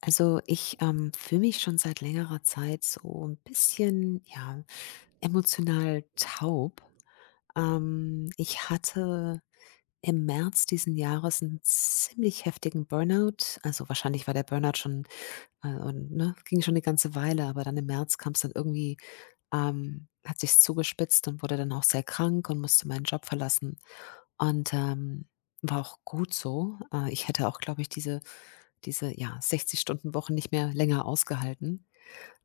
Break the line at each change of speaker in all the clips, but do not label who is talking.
Also, ich, fühle mich schon seit längerer Zeit so ein bisschen, ja, emotional taub. Ich hatte im März diesen Jahres einen ziemlich heftigen Burnout. Also, wahrscheinlich war der Burnout schon, und ne, ging schon eine ganze Weile, aber dann im März kam es dann irgendwie hat sich zugespitzt und wurde dann auch sehr krank und musste meinen Job verlassen. Und, war auch gut so. Ich hätte auch, glaube ich, diese, ja, 60-Stunden-Wochen nicht mehr länger ausgehalten.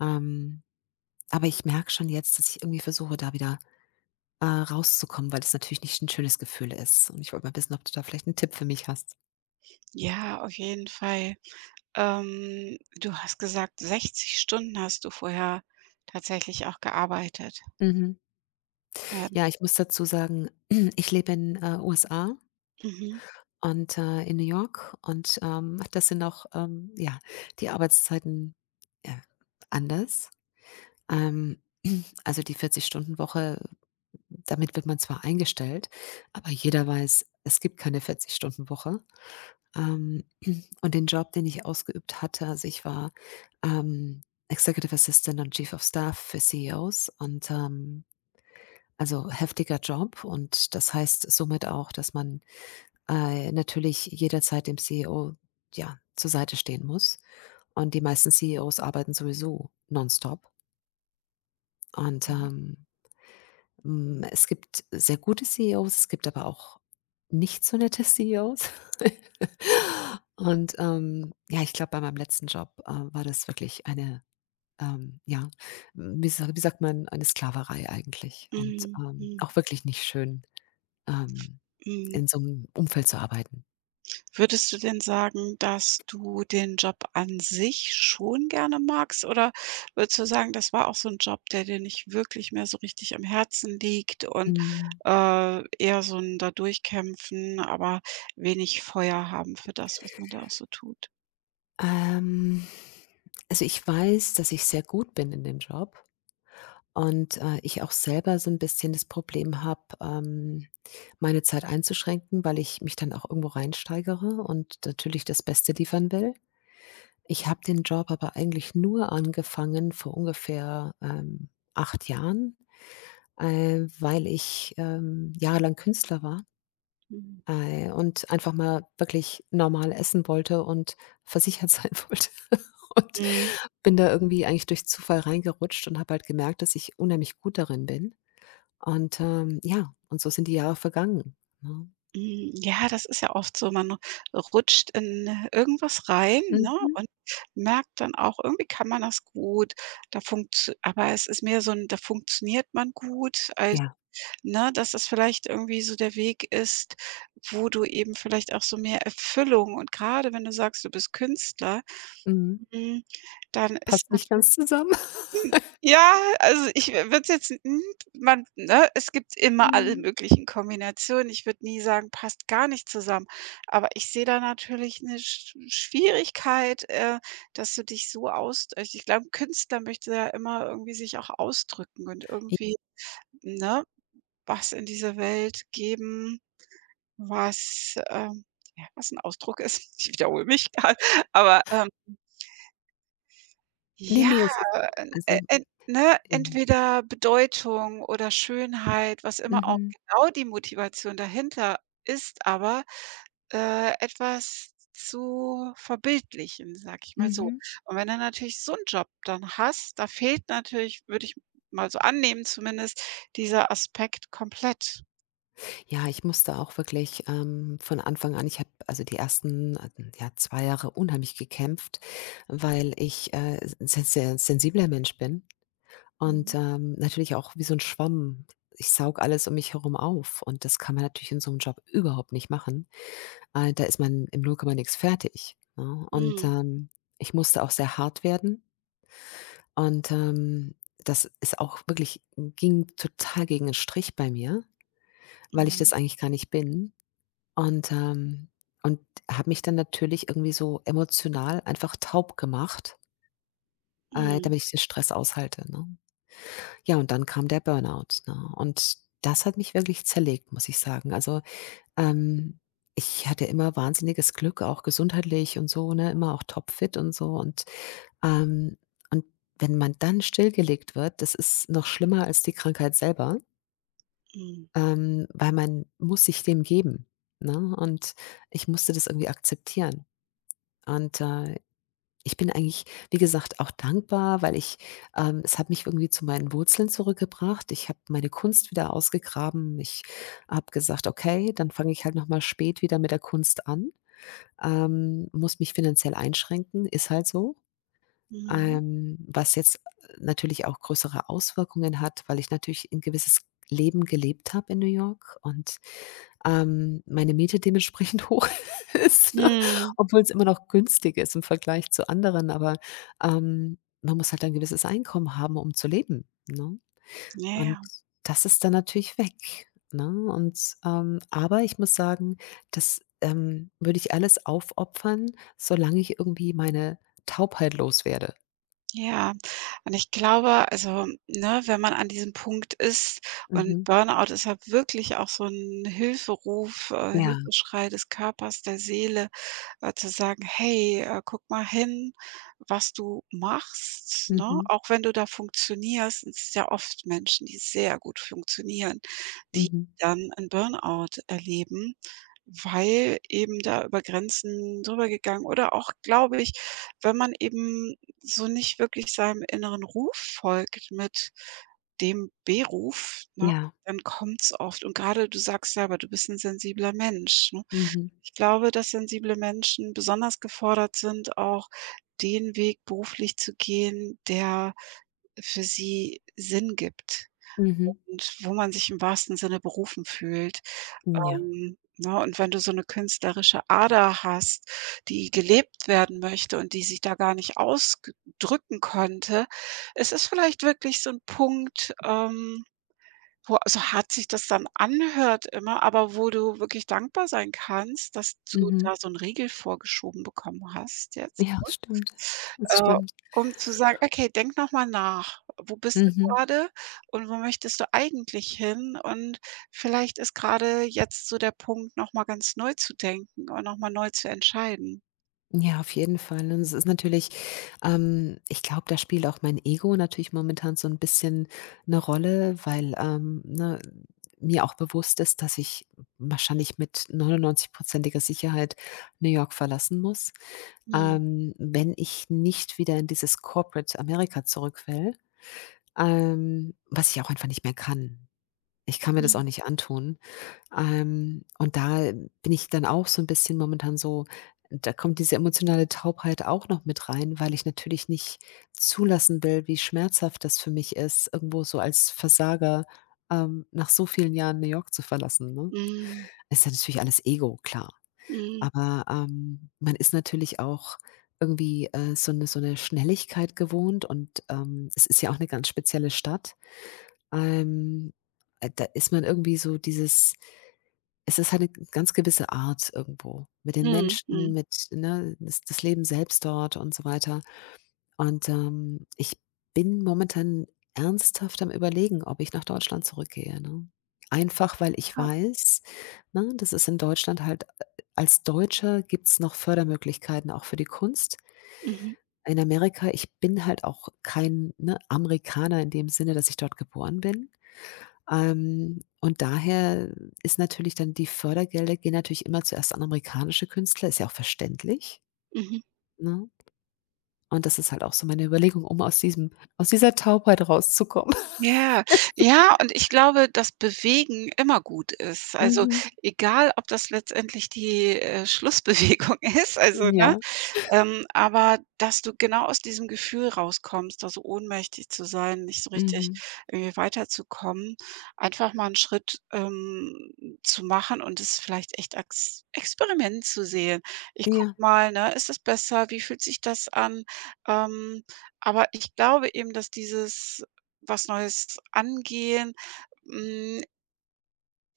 Ähm, aber ich merke schon jetzt, dass ich irgendwie versuche, da wieder, rauszukommen, weil das natürlich nicht ein schönes Gefühl ist. Und ich wollte mal wissen, ob du da vielleicht einen Tipp für mich hast.
Ja, auf jeden Fall. Du hast gesagt, 60 Stunden hast du vorher tatsächlich auch gearbeitet.
Mhm.
Ähm,
Ja, ich muss dazu sagen, ich lebe in, USA
mhm.
und, in New York, und, das sind auch, ja, die Arbeitszeiten, ja, anders. Ähm, also, die 40-Stunden-Woche, damit wird man zwar eingestellt, aber jeder weiß, es gibt keine 40-Stunden-Woche. Ähm, und den Job, den ich ausgeübt hatte, also ich war, ähm, Executive Assistant und Chief of Staff für CEOs, und also heftiger Job, und das heißt somit auch, dass man, natürlich jederzeit dem CEO, ja, zur Seite stehen muss. Und die meisten CEOs arbeiten sowieso nonstop und,
Mhm.
es gibt sehr gute CEOs, es gibt aber auch nicht so nette CEOs. Und, ja, ich glaube, bei meinem letzten Job, war das wirklich eine, ja, wie sagt man, eine Sklaverei eigentlich, und,
Mhm, mhm,
auch wirklich nicht schön, ähm,
mhm.
in so einem Umfeld zu arbeiten.
Würdest du denn sagen, dass du den Job an sich schon gerne magst? Oder würdest du sagen, das war auch so ein Job, der dir nicht wirklich mehr so richtig am Herzen liegt und,
Mhm.
eher so ein da durchkämpfen, aber wenig Feuer haben für das, was man da auch so tut?
Ähm, also, ich weiß, dass ich sehr gut bin in dem Job. Und, ich auch selber so ein bisschen das Problem habe, meine Zeit einzuschränken, weil ich mich dann auch irgendwo reinsteigere und natürlich das Beste liefern will. Ich habe den Job aber eigentlich nur angefangen vor ungefähr, 8 Jahren, weil ich, jahrelang Künstler war,
Mhm.
und einfach mal wirklich normal essen wollte und versichert sein wollte. Und
Mhm.
bin da irgendwie eigentlich durch Zufall reingerutscht und habe halt gemerkt, dass ich unheimlich gut darin bin. Und, ja, und so sind die Jahre vergangen, ne?
Hm, ja, das ist ja oft so, man rutscht in irgendwas rein, ne,
Mhm.
und merkt dann auch, irgendwie kann man das gut, da funktio aber es ist mehr so 'n da funktioniert man gut, als
Ja,
ne, dass das vielleicht irgendwie so der Weg ist, wo du eben vielleicht auch so mehr Erfüllung und grade wenn du sagst, du bist Künstler,
mhm.
hm, dann ist
Passt nicht
natür
ganz zusammen.
hm, ja, also, ich würde es jetzt hm, man ne, es gibt immer alle
Mhm.
möglichen Kombinationen. Ich würde nie sagen, passt gar nicht zusammen. Aber ich sehe da natürlich eine Schwierigkeit, dass du dich so aus also, ich glaube, 'n Künstler möchte ja immer irgendwie sich auch ausdrücken und
J
irgendwie, ne, was in diese Welt geben, was, ja, was ein Ausdruck ist. Ich wiederhole mich grad, aber,
ne,
ja,
ne, es ist
en e
also,
en ne,
ähm
entweder Bedeutung oder Schönheit, was immer auch
mhm,
genau die Motivation dahinter ist, aber, etwas zu verbildlichen, sage ich mal so.
mhm.
Und wenn du natürlich so 'n Job dann hast, da fehlt natürlich, würde ich mal so annehmen zumindest, dieser Aspekt komplett.
Ja, ich musste auch wirklich, von Anfang an, ich habe also die ersten, ja, 2 Jahre unheimlich gekämpft, weil ich, se sehr sehr sensibler Mensch bin
Mhm.
und, natürlich auch wie so ein Schwamm. Ich saug alles um mich herum auf, und das kann man natürlich in so einem Job überhaupt nicht machen. Da ist man im Null Komma nix fertig, ne? Und,
Mhm.
ich musste auch sehr hart werden und, das ist auch wirklich ging total gegen den Strich bei mir, weil ich
Mhm.
das eigentlich gar nicht bin, und, ähm und habe mich dann natürlich irgendwie so emotional einfach taub gemacht,
Mhm.
damit ich den Stress aushalte, ne? Ja, und dann kam der Burnout, ne? Und das hat mich wirklich zerlegt, muss ich sagen. Also, Ähm, ich hatte immer wahnsinniges Glück, auch gesundheitlich und so, ne, immer auch topfit und so, ähm und wenn man dann stillgelegt wird, das ist noch schlimmer als die Krankheit selber,
Mhm.
weil man muss sich dem geben, ne? Und ich musste das irgendwie akzeptieren. Und, ich bin eigentlich, wie gesagt, auch dankbar, weil ich es hat mich irgendwie zu meinen Wurzeln zurückgebracht. Ich habe meine Kunst wieder ausgegraben. Ich habe gesagt: „Okay, dann fange ich halt noch mal spät wieder mit der Kunst an." Muss mich finanziell einschränken, ist halt so.
Mhm.
Was jetzt natürlich auch größere Auswirkungen hat, weil ich natürlich 'n gewisses Leben gelebt habe in New York, und, meine Miete dementsprechend hoch ist, ne?
Mhm.
Obwohl es immer noch günstig ist im Vergleich zu anderen, aber, man muss halt ein gewisses Einkommen haben, um zu leben, ne?
Ja,
Und
ja.
das ist dann natürlich weg, ne? Und, aber ich muss sagen, das, würde ich alles aufopfern, solange ich irgendwie meine Taubheit loswerde.
Ja, und ich glaube, also, ne, wenn man an diesem Punkt ist und
Mhm.
Burnout ist ja wirklich auch so 'n Hilferuf,
Ja.
Hilfeschrei des Körpers, der Seele, zu sagen: „Hey, guck mal hin, was du machst", ne?
Mhm.
Auch wenn du da funktionierst es ist ja oft Menschen, die sehr gut funktionieren, die
Mhm.
dann 'n Burnout erleben, weil eben da über Grenzen drüber gegangen oder auch, glaube ich, wenn man eben so nicht wirklich seinem inneren Ruf folgt mit dem Beruf, ne,
Ja.
dann kommt es oft. Und gerade du sagst selber, du bist ein sensibler Mensch, ne?
Mhm.
Ich glaube, dass sensible Menschen besonders gefordert sind, auch den Weg beruflich zu gehen, der für sie Sinn gibt
Mhm.
und wo man sich im wahrsten Sinne berufen fühlt.
Ja.
Ne, und wenn du so 'ne künstlerische Ader hast, die gelebt werden möchte und die sich da gar nicht ausdrücken konnte, es ist vielleicht wirklich so 'n Punkt, Boah, so hart sich das dann anhört immer, aber wo du wirklich dankbar sein kannst, dass du
Mhm.
da so 'n Riegel vorgeschoben bekommen hast jetzt,
Ja,
ne?
stimmt. Das
Äh,
stimmt.
um zu sagen: „Okay, denk noch mal nach. Wo bist du
Mhm.
grade und wo möchtest du eigentlich hin?" Und vielleicht ist grade jetzt so der Punkt, noch mal ganz neu zu denken und noch mal neu zu entscheiden.
Ja, auf jeden Fall. Und es ist natürlich ich glaube, da spielt auch mein Ego natürlich momentan so ein bisschen eine Rolle, weil, ne, mir auch bewusst ist, dass ich wahrscheinlich mit 99-prozentiger Sicherheit New York verlassen muss,
Mhm.
wenn ich nicht wieder in dieses Corporate Amerika zurück will, was ich auch einfach nicht mehr kann. Ich kann mir das
Mhm.
auch nicht antun. Und da bin ich dann auch so ein bisschen momentan so, da kommt diese emotionale Taubheit auch noch mit rein, weil ich natürlich nicht zulassen will, wie schmerzhaft das für mich ist, irgendwo so als Versager, nach so vielen Jahren New York zu verlassen, ne?
Mhm.
Ist ja natürlich alles Ego, klar.
Mhm.
Aber, man ist natürlich auch irgendwie, so 'ne Schnelligkeit gewohnt, und, es ist ja auch eine ganz spezielle Stadt. Ähm, da ist man irgendwie so dieses, es ist halt 'ne ganz gewisse Art irgendwo mit den
Mhm.
Menschen,
Mhm.
mit ne, das das Leben selbst dort und so weiter. Und, ich bin momentan ernsthaft am Überlegen, ob ich nach Deutschland zurückgehe, ne? Einfach, weil ich
Ja.
weiß, ne, das ist in Deutschland halt, als Deutscher gibt's noch Fördermöglichkeiten auch für die Kunst.
Mhm.
In Amerika, ich bin halt auch kein, ne, Amerikaner in dem Sinne, dass ich dort geboren bin. Und daher ist natürlich dann, die Fördergelder gehen natürlich immer zuerst an amerikanische Künstler, ist ja auch verständlich,
Mhm.
ne? Und das ist halt auch so meine Überlegung, um aus dieser Taubheit rauszukommen.
Ja, ja, und ich glaube, dass Bewegen immer gut ist. Also,
Mhm.
egal, ob das letztendlich die, Schlussbewegung ist, also, ne,
Ja.
aber dass du genau aus diesem Gefühl rauskommst, also ohnmächtig zu sein, nicht so richtig
Mhm.
irgendwie weiterzukommen, einfach mal 'n Schritt, zu machen und es vielleicht echt als Experiment zu sehen. Ich gucke
Ja.
mal, ne, ist das besser? Wie fühlt sich das an? Ähm, aber ich glaube eben, dass dieses was Neues angehen, hm,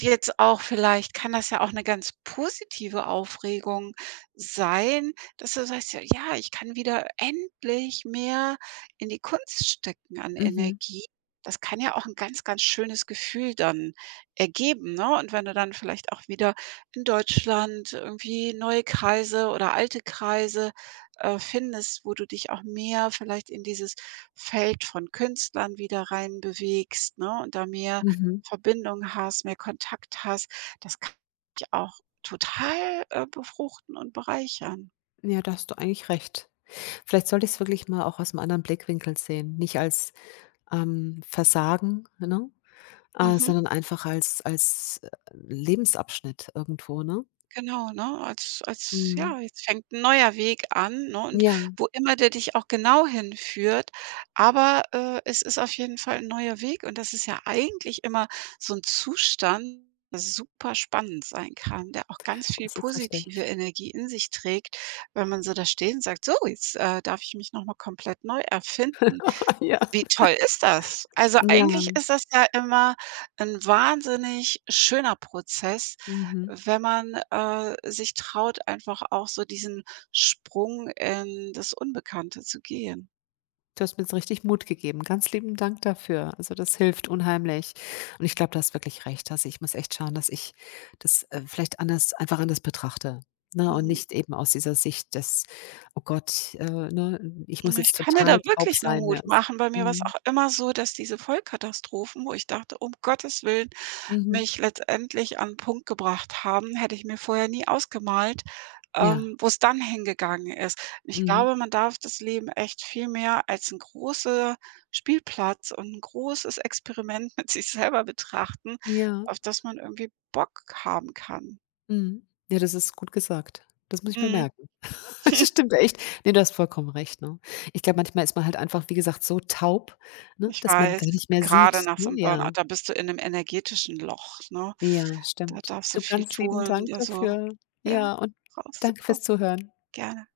jetzt auch vielleicht kann das ja auch eine ganz positive Aufregung sein, dass du sagst: „Ja, ja, ich kann wieder endlich mehr in die Kunst stecken an
Mhm.
Energie." Das kann ja auch ein ganz, ganz schönes Gefühl dann ergeben, ne? Und wenn du dann vielleicht auch wieder in Deutschland irgendwie neue Kreise oder alte Kreise, findest, wo du dich auch mehr vielleicht in dieses Feld von Künstlern wieder reinbewegst, ne, und da mehr
Mhm.
Verbindung hast, mehr Kontakt hast. Das kann dich auch total, befruchten und bereichern.
Ja, da hast du eigentlich recht. Vielleicht sollte ich es wirklich mal auch aus einem anderen Blickwinkel sehen. Nicht als, Versagen, ne,
Mhm,
sondern einfach als, Lebensabschnitt irgendwo, ne?
genau, ne? Als als
Mhm.
ja, jetzt fängt 'n neuer Weg an, ne, und
Ja,
wo immer der dich auch genau hinführt, aber, es ist auf jeden Fall ein neuer Weg und das ist ja eigentlich immer so ein Zustand, der super spannend sein kann, der auch ganz viel
das ist
positive
richtig.
Energie in sich trägt, wenn man so da steht und sagt: „So, jetzt, darf ich mich noch mal komplett neu erfinden."
Ja.
Wie toll ist das? Also,
Ja,
eigentlich ist das ja immer 'n wahnsinnig schöner Prozess,
mhm.
wenn man, sich traut, einfach auch so diesen Sprung in das Unbekannte zu gehen.
Du hast mir jetzt richtig Mut gegeben. Ganz lieben Dank dafür. Also, das hilft unheimlich. Und ich glaube, du hast wirklich recht. Also, ich muss echt schauen, dass ich das, vielleicht anders, einfach anders betrachte, ne? Und
Mhm.
nicht eben aus dieser Sicht, dass „Oh Gott, ne, ich muss
Ich
jetzt
kann dir da
total taub
wirklich nur
sein", mehr.
Mut machen. Bei mir war's
Mhm.
auch immer so, dass diese Vollkatastrophen, wo ich dachte: „Um Gottes Willen,
Mhm.
mich letztendlich an 'n Punkt gebracht haben, hätte ich mir vorher nie ausgemalt,
Ja.
wo's dann hingegangen ist. Ich
Mhm.
glaube, man darf das Leben echt viel mehr als 'n großer Spielplatz und 'n großes Experiment mit sich selber betrachten,
Ja.
auf das man irgendwie Bock haben kann.
Mhm. Ja, das ist gut gesagt. Das muss ich mir
Mhm,
merken. Das stimmt echt. Ne, du hast vollkommen recht, ne? Ich glaube, manchmal ist man halt einfach, wie gesagt, so taub, ne,
ich
dass man
weiß,
gar nicht mehr sieht,
grade nach so
ne?
'nem Burnout,
Ja.
da bist du in 'nem energetischen Loch, ne?
Ja,
Da
stimmt.
darfst du
Du,
viel
ganz lieben
tun,
Dank
dir so
dafür.
ja,
Ja, und danke
rauszukommen.
fürs Zuhören.
Gerne.